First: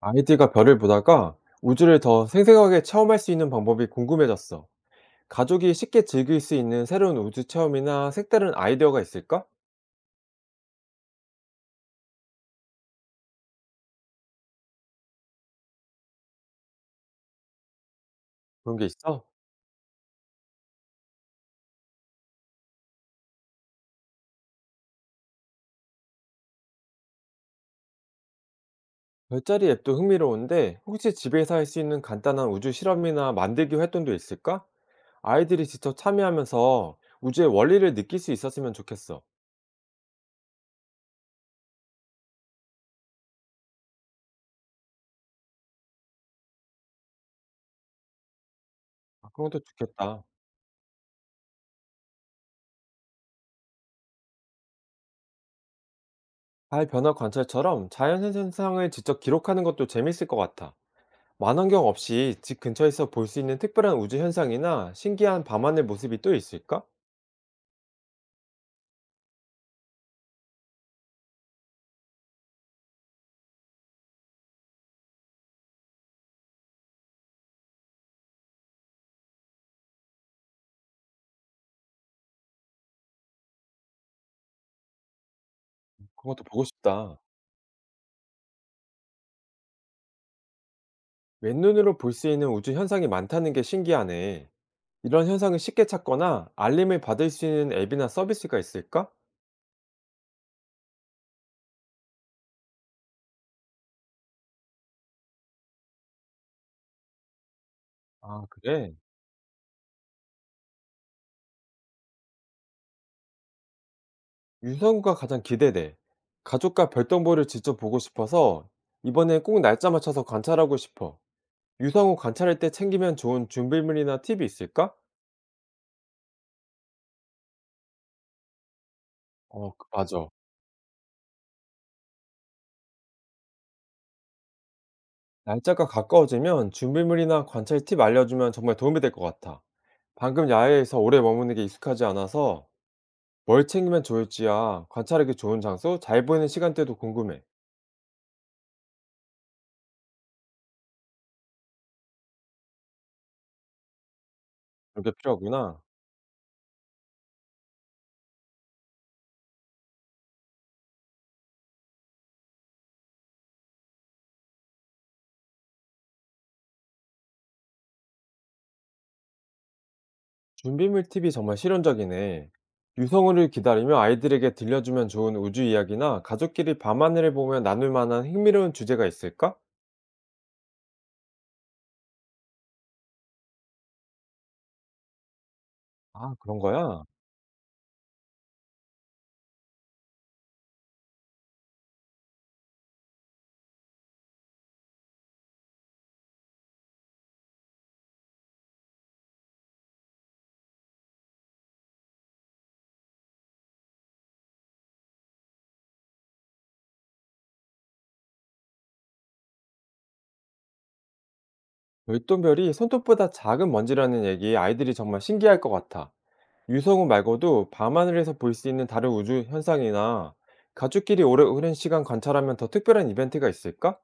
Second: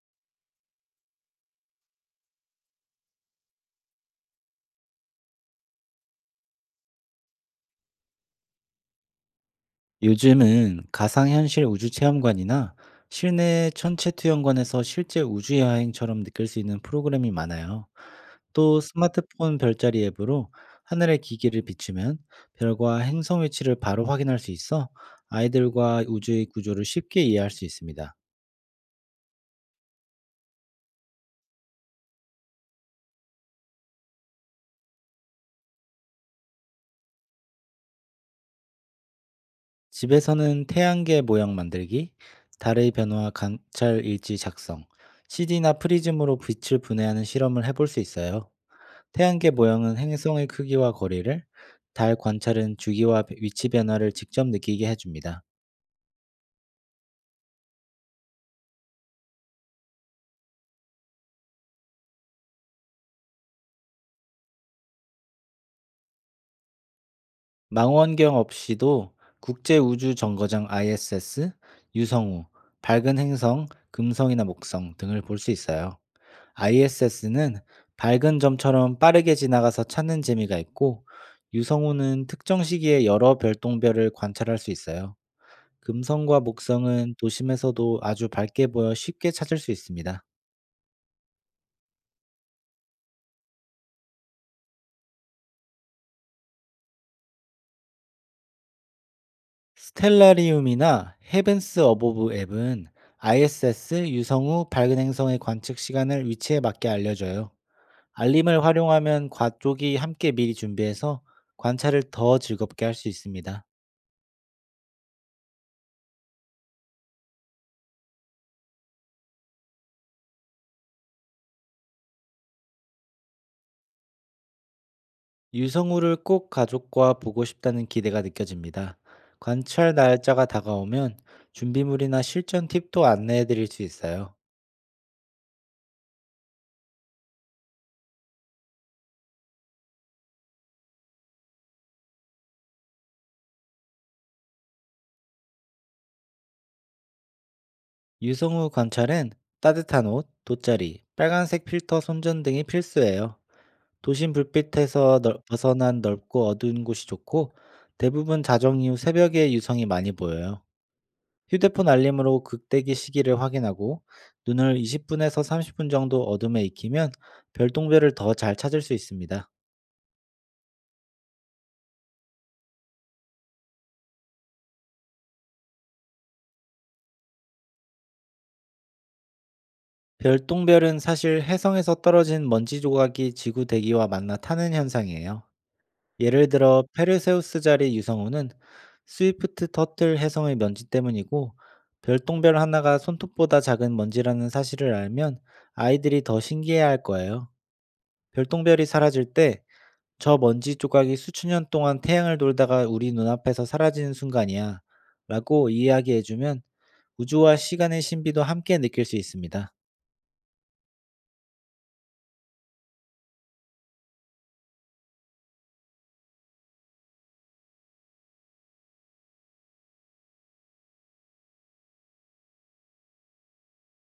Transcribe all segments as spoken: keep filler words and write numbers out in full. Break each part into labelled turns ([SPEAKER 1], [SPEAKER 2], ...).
[SPEAKER 1] 아이디가 별을 보다가 우주를 더 생생하게 체험할 수 있는 방법이 궁금해졌어. 가족이 쉽게 즐길 수 있는 새로운 우주 체험이나 색다른 아이디어가 있을까?
[SPEAKER 2] 요즘은 가상현실 우주체험관이나 실내 천체투영관에서 실제 우주여행처럼 느낄 수 있는 프로그램이 많아요.
[SPEAKER 1] 그런
[SPEAKER 2] 또
[SPEAKER 1] 게 있어?
[SPEAKER 2] 스마트폰 별자리 앱으로 하늘의 기기를 비추면 별과 행성 위치를 바로 확인할 수 있어 아이들과 우주의 구조를 쉽게 이해할 수 있습니다.
[SPEAKER 1] 별자리 앱도 흥미로운데 혹시 집에서 할 수 있는 간단한 우주 실험이나 만들기 활동도 있을까? 아이들이 직접 참여하면서 우주의 원리를 느낄 수 있었으면 좋겠어.
[SPEAKER 2] 집에서는 태양계 모형 만들기, 달의 변화 관찰 일지 작성, 씨디나 프리즘으로 빛을 분해하는 실험을 해볼 수 있어요.
[SPEAKER 1] 아, 그런
[SPEAKER 2] 태양계
[SPEAKER 1] 것도
[SPEAKER 2] 모형은
[SPEAKER 1] 좋겠다.
[SPEAKER 2] 행성의 크기와 거리를, 달 관찰은 주기와 위치 변화를 직접 느끼게 해줍니다.
[SPEAKER 1] 달 변화 관찰처럼 자연 현상을 직접 기록하는 것도 재밌을 것 같아. 만원경 없이 집 근처에서 볼 수 있는 특별한 우주 현상이나 신기한 밤하늘 모습이 또 있을까?
[SPEAKER 2] 망원경 없이도 국제우주정거장 아이에스에스, 유성우, 밝은 행성, 금성이나 목성 등을 볼 수 있어요. 아이에스에스는 밝은 점처럼 빠르게 지나가서 찾는 재미가 있고, 유성우는 특정 시기에 여러 별똥별을 관찰할 수 있어요.
[SPEAKER 1] 그런
[SPEAKER 2] 금성과
[SPEAKER 1] 것도 보고
[SPEAKER 2] 목성은
[SPEAKER 1] 싶다.
[SPEAKER 2] 도심에서도 아주 밝게 보여 쉽게 찾을 수 있습니다.
[SPEAKER 1] 맨눈으로 볼 수 있는 우주 현상이 많다는 게 신기하네. 이런 현상을 쉽게 찾거나 알림을 받을 수 있는 앱이나 서비스가 있을까?
[SPEAKER 2] 스텔라리움이나 헤븐스 어보브 앱은 아이에스에스 유성 후 밝은 행성의 관측 시간을 위치에 맞게 알려줘요.
[SPEAKER 1] 아,
[SPEAKER 2] 알림을
[SPEAKER 1] 그래?
[SPEAKER 2] 활용하면 과쪽이 함께 미리 준비해서 관찰을 더 즐겁게 할 수 있습니다.
[SPEAKER 1] 유성우가 가장 기대돼. 가족과 별똥별을 직접 보고 싶어서 이번엔 꼭 날짜 맞춰서 관찰하고 싶어. 유성우 관찰할 때 챙기면 좋은 준비물이나 팁이 있을까?
[SPEAKER 2] 유성우를 꼭 가족과 보고 싶다는 기대가 느껴집니다.
[SPEAKER 1] 어, 그-
[SPEAKER 2] 관찰
[SPEAKER 1] 맞아.
[SPEAKER 2] 날짜가 다가오면 준비물이나 실전 팁도 안내해 드릴 수 있어요.
[SPEAKER 1] 날짜가 가까워지면 준비물이나 관찰 팁 알려주면 정말 도움이 될 것 같아. 방금 야외에서 오래 머무는 게 익숙하지 않아서 뭘 챙기면 좋을지야 관찰하기 좋은 장소, 잘 보이는 시간대도 궁금해.
[SPEAKER 2] 유성우 관찰은 따뜻한 옷, 돗자리, 빨간색 필터 손전 등이 필수예요. 도심
[SPEAKER 1] 이게
[SPEAKER 2] 불빛에서 넓
[SPEAKER 1] 필요하구나.
[SPEAKER 2] 벗어난 넓고 어두운 곳이 좋고 대부분 자정 이후 새벽에 유성이 많이 보여요. 휴대폰 알림으로 극대기 시기를 확인하고 눈을 이십 분에서 삼십 분 정도 어둠에 익히면 별똥별을 더 잘 찾을 수 있습니다.
[SPEAKER 1] 준비물 팁이 정말 실용적이네. 유성우를 기다리며 아이들에게 들려주면 좋은 우주 이야기나 가족끼리 밤하늘을 보며 나눌 만한 흥미로운 주제가 있을까?
[SPEAKER 2] 별똥별은 사실 해성에서 떨어진 먼지 조각이 지구 대기와 만나 타는 현상이에요.
[SPEAKER 1] 아,
[SPEAKER 2] 예를
[SPEAKER 1] 그런
[SPEAKER 2] 들어
[SPEAKER 1] 거야?
[SPEAKER 2] 페르세우스 자리 유성우는 스위프트 터틀 혜성의 먼지 때문이고 별똥별 하나가 손톱보다 작은 먼지라는 사실을 알면 아이들이 더 신기해할 거예요. 별똥별이 사라질 때 저 먼지 조각이 수천 년 동안 태양을 돌다가 우리 눈앞에서 사라지는 순간이야, 라고 이야기해주면 우주와 시간의 신비도 함께 느낄 수 있습니다.
[SPEAKER 1] 별똥별이 손톱보다 작은 먼지라는 얘기 아이들이 정말 신기할 것 같아. 유성우 말고도 밤하늘에서 볼 수 있는 다른 우주 현상이나 가족끼리 오래, 오랜 시간 관찰하면 더 특별한 이벤트가 있을까?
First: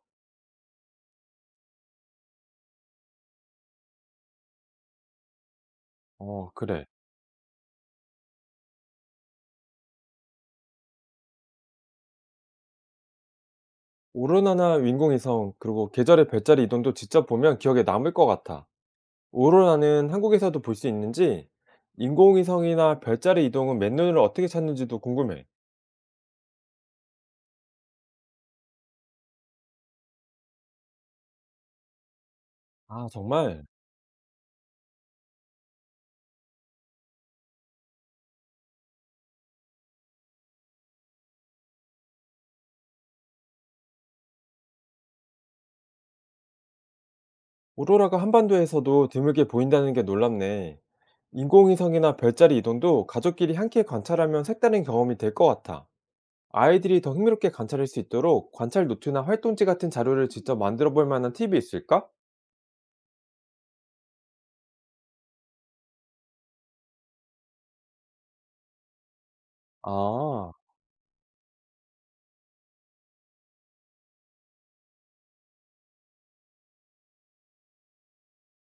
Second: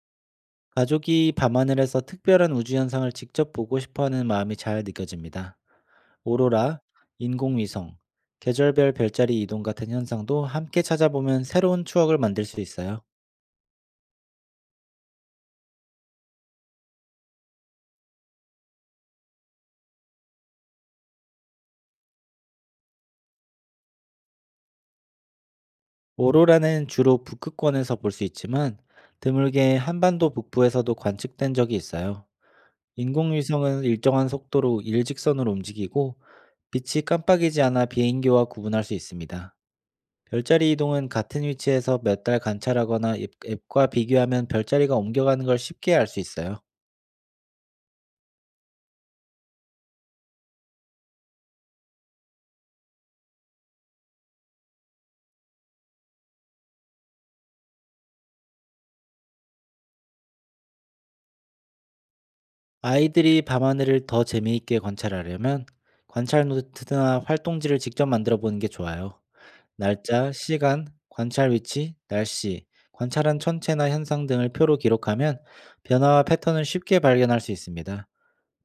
[SPEAKER 2] 가족이 밤하늘에서 특별한 우주 현상을 직접 보고 싶어 하는 마음이 잘 느껴집니다.
[SPEAKER 1] 어,
[SPEAKER 2] 오로라,
[SPEAKER 1] 그래.
[SPEAKER 2] 인공위성, 계절별 별자리 이동 같은 현상도 함께 찾아보면 새로운 추억을 만들 수 있어요.
[SPEAKER 1] 오로라나 윈공위성, 그리고 계절의 별자리 이동도 직접 보면 기억에 남을 것 같아. 오로라는 한국에서도 볼 수 있는지, 인공위성이나 별자리 이동은 맨눈으로 어떻게 찾는지도 궁금해.
[SPEAKER 2] 오로라는 주로 북극권에서 볼 수 있지만 드물게 한반도 북부에서도 관측된 적이 있어요.
[SPEAKER 1] 아, 정말.
[SPEAKER 2] 인공위성은 일정한 속도로 일직선으로 움직이고 빛이 깜빡이지 않아 비행기와 구분할 수 있습니다. 별자리 이동은 같은 위치에서 몇 달 관찰하거나 앱- 앱과 비교하면 별자리가 옮겨가는 걸 쉽게 알 수 있어요.
[SPEAKER 1] 오로라가 한반도에서도 드물게 보인다는 게 놀랍네. 인공위성이나 별자리 이동도 가족끼리 함께 관찰하면 색다른 경험이 될 것 같아. 아이들이 더 흥미롭게 관찰할 수 있도록 관찰 노트나 활동지 같은 자료를 직접 만들어 볼 만한 팁이 있을까?
[SPEAKER 2] 아이들이 밤하늘을 더 재미있게 관찰하려면 관찰 노트나 활동지를 직접 만들어 보는 게 좋아요. 날짜,
[SPEAKER 1] 아,
[SPEAKER 2] 시간, 관찰 위치, 날씨, 관찰한 천체나 현상 등을 표로 기록하면 변화와 패턴을 쉽게 발견할 수 있습니다.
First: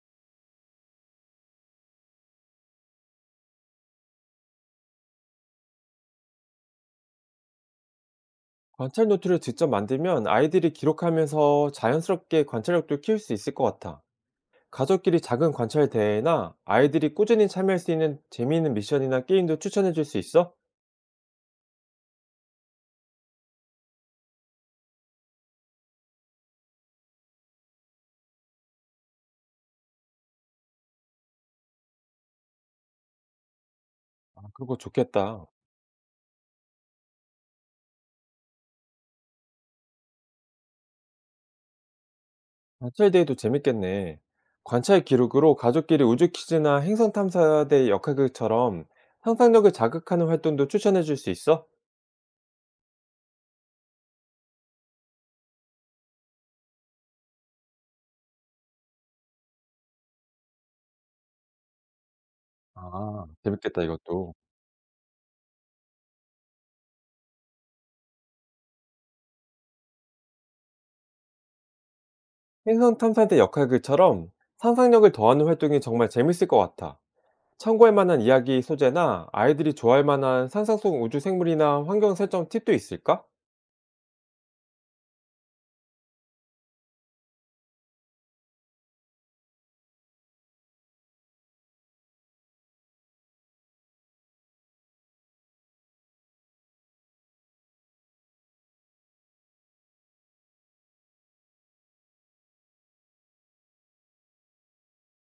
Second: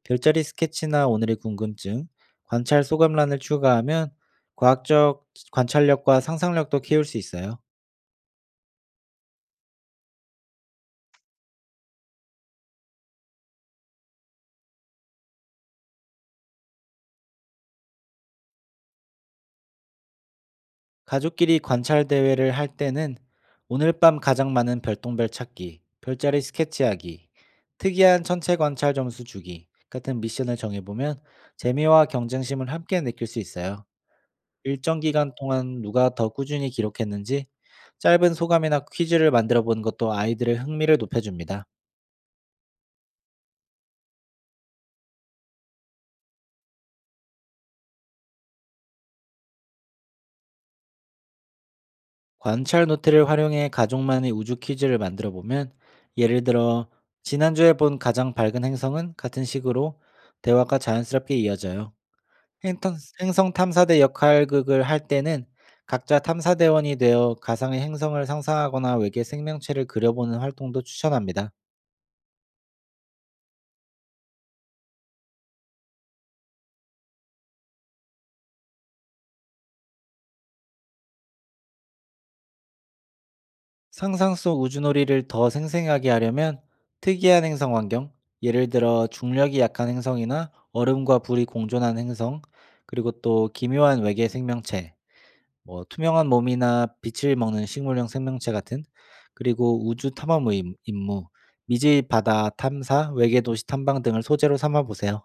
[SPEAKER 2] 별자리 스케치나 오늘의 궁금증, 관찰 소감란을 추가하면 과학적 관찰력과 상상력도 키울 수 있어요.
[SPEAKER 1] 관찰 노트를 직접 만들면 아이들이 기록하면서 자연스럽게 관찰력도 키울 수 있을 것 같아. 가족끼리 작은 관찰 대회나 아이들이 꾸준히 참여할 수 있는 재미있는 미션이나 게임도 추천해 줄 수 있어?
[SPEAKER 2] 가족끼리 관찰 대회를 할 때는 오늘 밤 가장 많은 별똥별 찾기, 별자리 스케치하기, 특이한 천체 관찰 점수 주기 같은 미션을 정해보면 재미와 경쟁심을 함께 느낄 수 있어요.
[SPEAKER 1] 아, 그거
[SPEAKER 2] 일정 기간
[SPEAKER 1] 좋겠다.
[SPEAKER 2] 동안 누가 더 꾸준히 기록했는지 짧은 소감이나 퀴즈를 만들어 보는 것도 아이들의 흥미를 높여줍니다.
[SPEAKER 1] 관찰 대회도 재밌겠네. 관찰 기록으로 가족끼리 우주 퀴즈나 행성 탐사대 역학극처럼 상상력을 자극하는 활동도 추천해 줄 수 있어?
[SPEAKER 2] 관찰 노트를 활용해 가족만의 우주 퀴즈를 만들어 보면 예를 들어 지난주에 본 가장 밝은 행성은 같은 식으로 대화가 자연스럽게 이어져요. 행
[SPEAKER 1] 아,
[SPEAKER 2] 행성
[SPEAKER 1] 재밌겠다
[SPEAKER 2] 탐사대
[SPEAKER 1] 이것도.
[SPEAKER 2] 역할극을 할 때는 각자 탐사대원이 되어 가상의 행성을 상상하거나 외계 생명체를 그려보는 활동도 추천합니다.
[SPEAKER 1] 행성 탐사대 역할극처럼 상상력을 더하는 활동이 정말 재밌을 것 같아. 참고할 만한 이야기 소재나 아이들이 좋아할 만한 상상 속 우주 생물이나 환경 설정 팁도 있을까?
[SPEAKER 2] 상상 속 우주놀이를 더 생생하게 하려면 특이한 행성 환경, 예를 들어 중력이 약한 행성이나 얼음과 불이 공존하는 행성, 그리고 또 기묘한 외계 생명체, 뭐 투명한 몸이나 빛을 먹는 식물형 생명체 같은 그리고 우주 탐험 의 임무, 미지 바다 탐사, 외계 도시 탐방 등을 소재로 삼아 보세요.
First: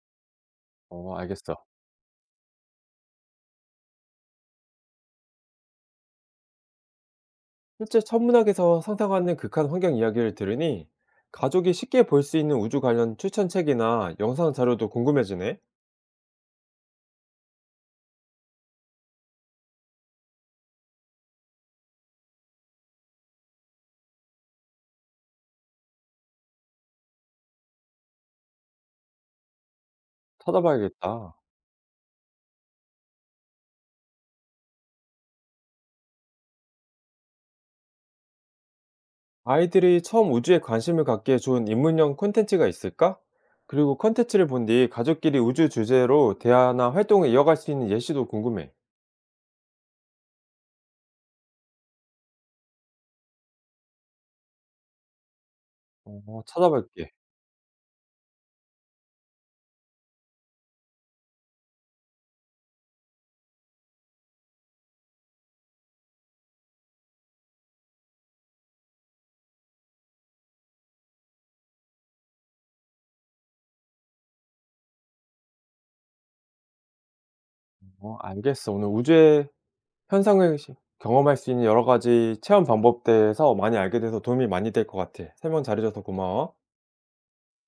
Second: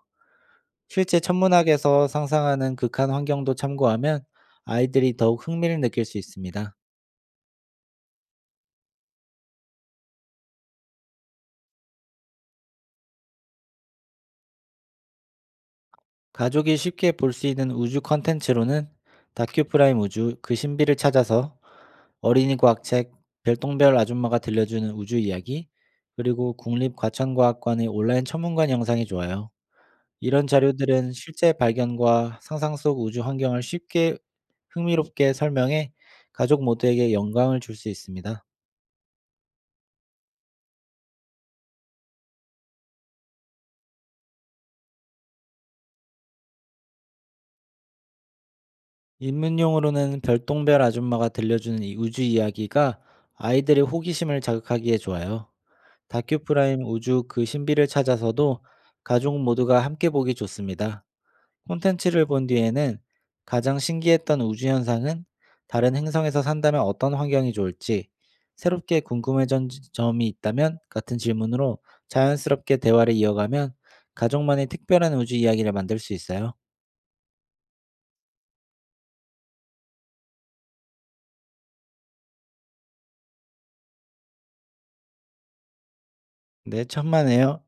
[SPEAKER 1] 어,
[SPEAKER 2] 실제
[SPEAKER 1] 알겠어.
[SPEAKER 2] 천문학에서 상상하는 극한 환경도 참고하면 아이들이 더욱 흥미를 느낄 수 있습니다.
[SPEAKER 1] 실제 천문학에서 상상하는 극한 환경 이야기를 들으니 가족이 쉽게 볼 수 있는 우주 관련 추천 책이나 영상 자료도 궁금해지네.
[SPEAKER 2] 가족이 쉽게 볼 수 있는 우주 컨텐츠로는 다큐 프라임 우주 그 신비를 찾아서, 어린이 과학책 별똥별 아줌마가 들려주는 우주 이야기, 그리고 국립과천과학관의 온라인 천문관 영상이 좋아요. 이런 자료들은
[SPEAKER 1] 찾아봐야겠다.
[SPEAKER 2] 실제 발견과 상상 속 우주 환경을 쉽게 흥미롭게 설명해 가족 모두에게 영감을 줄 수 있습니다.
[SPEAKER 1] 아이들이 처음 우주에 관심을 갖기에 좋은 입문형 콘텐츠가 있을까? 그리고 콘텐츠를 본 뒤 가족끼리 우주 주제로 대화나 활동을 이어갈 수 있는 예시도 궁금해.
[SPEAKER 2] 입문용으로는 별똥별 아줌마가 들려주는 이 우주 이야기가 아이들의 호기심을 자극하기에 좋아요.
[SPEAKER 1] 어,
[SPEAKER 2] 다큐프라임
[SPEAKER 1] 찾아볼게.
[SPEAKER 2] 우주 그 신비를 찾아서도 가족 모두가 함께 보기 좋습니다. 콘텐츠를 본 뒤에는 가장 신기했던 우주 현상은, 다른 행성에서 산다면 어떤 환경이 좋을지, 새롭게 궁금해진 점이 있다면 같은 질문으로 자연스럽게 대화를 이어가면 가족만의 특별한 우주 이야기를 만들 수 있어요.
[SPEAKER 1] 어, 알겠어. 오늘 우주의 현상을 시- 경험할 수 있는 여러 가지 체험 방법에 대해서 많이 알게 돼서 도움이 많이 될 것 같아. 설명 잘해줘서 고마워.
[SPEAKER 2] 네, 천만에요.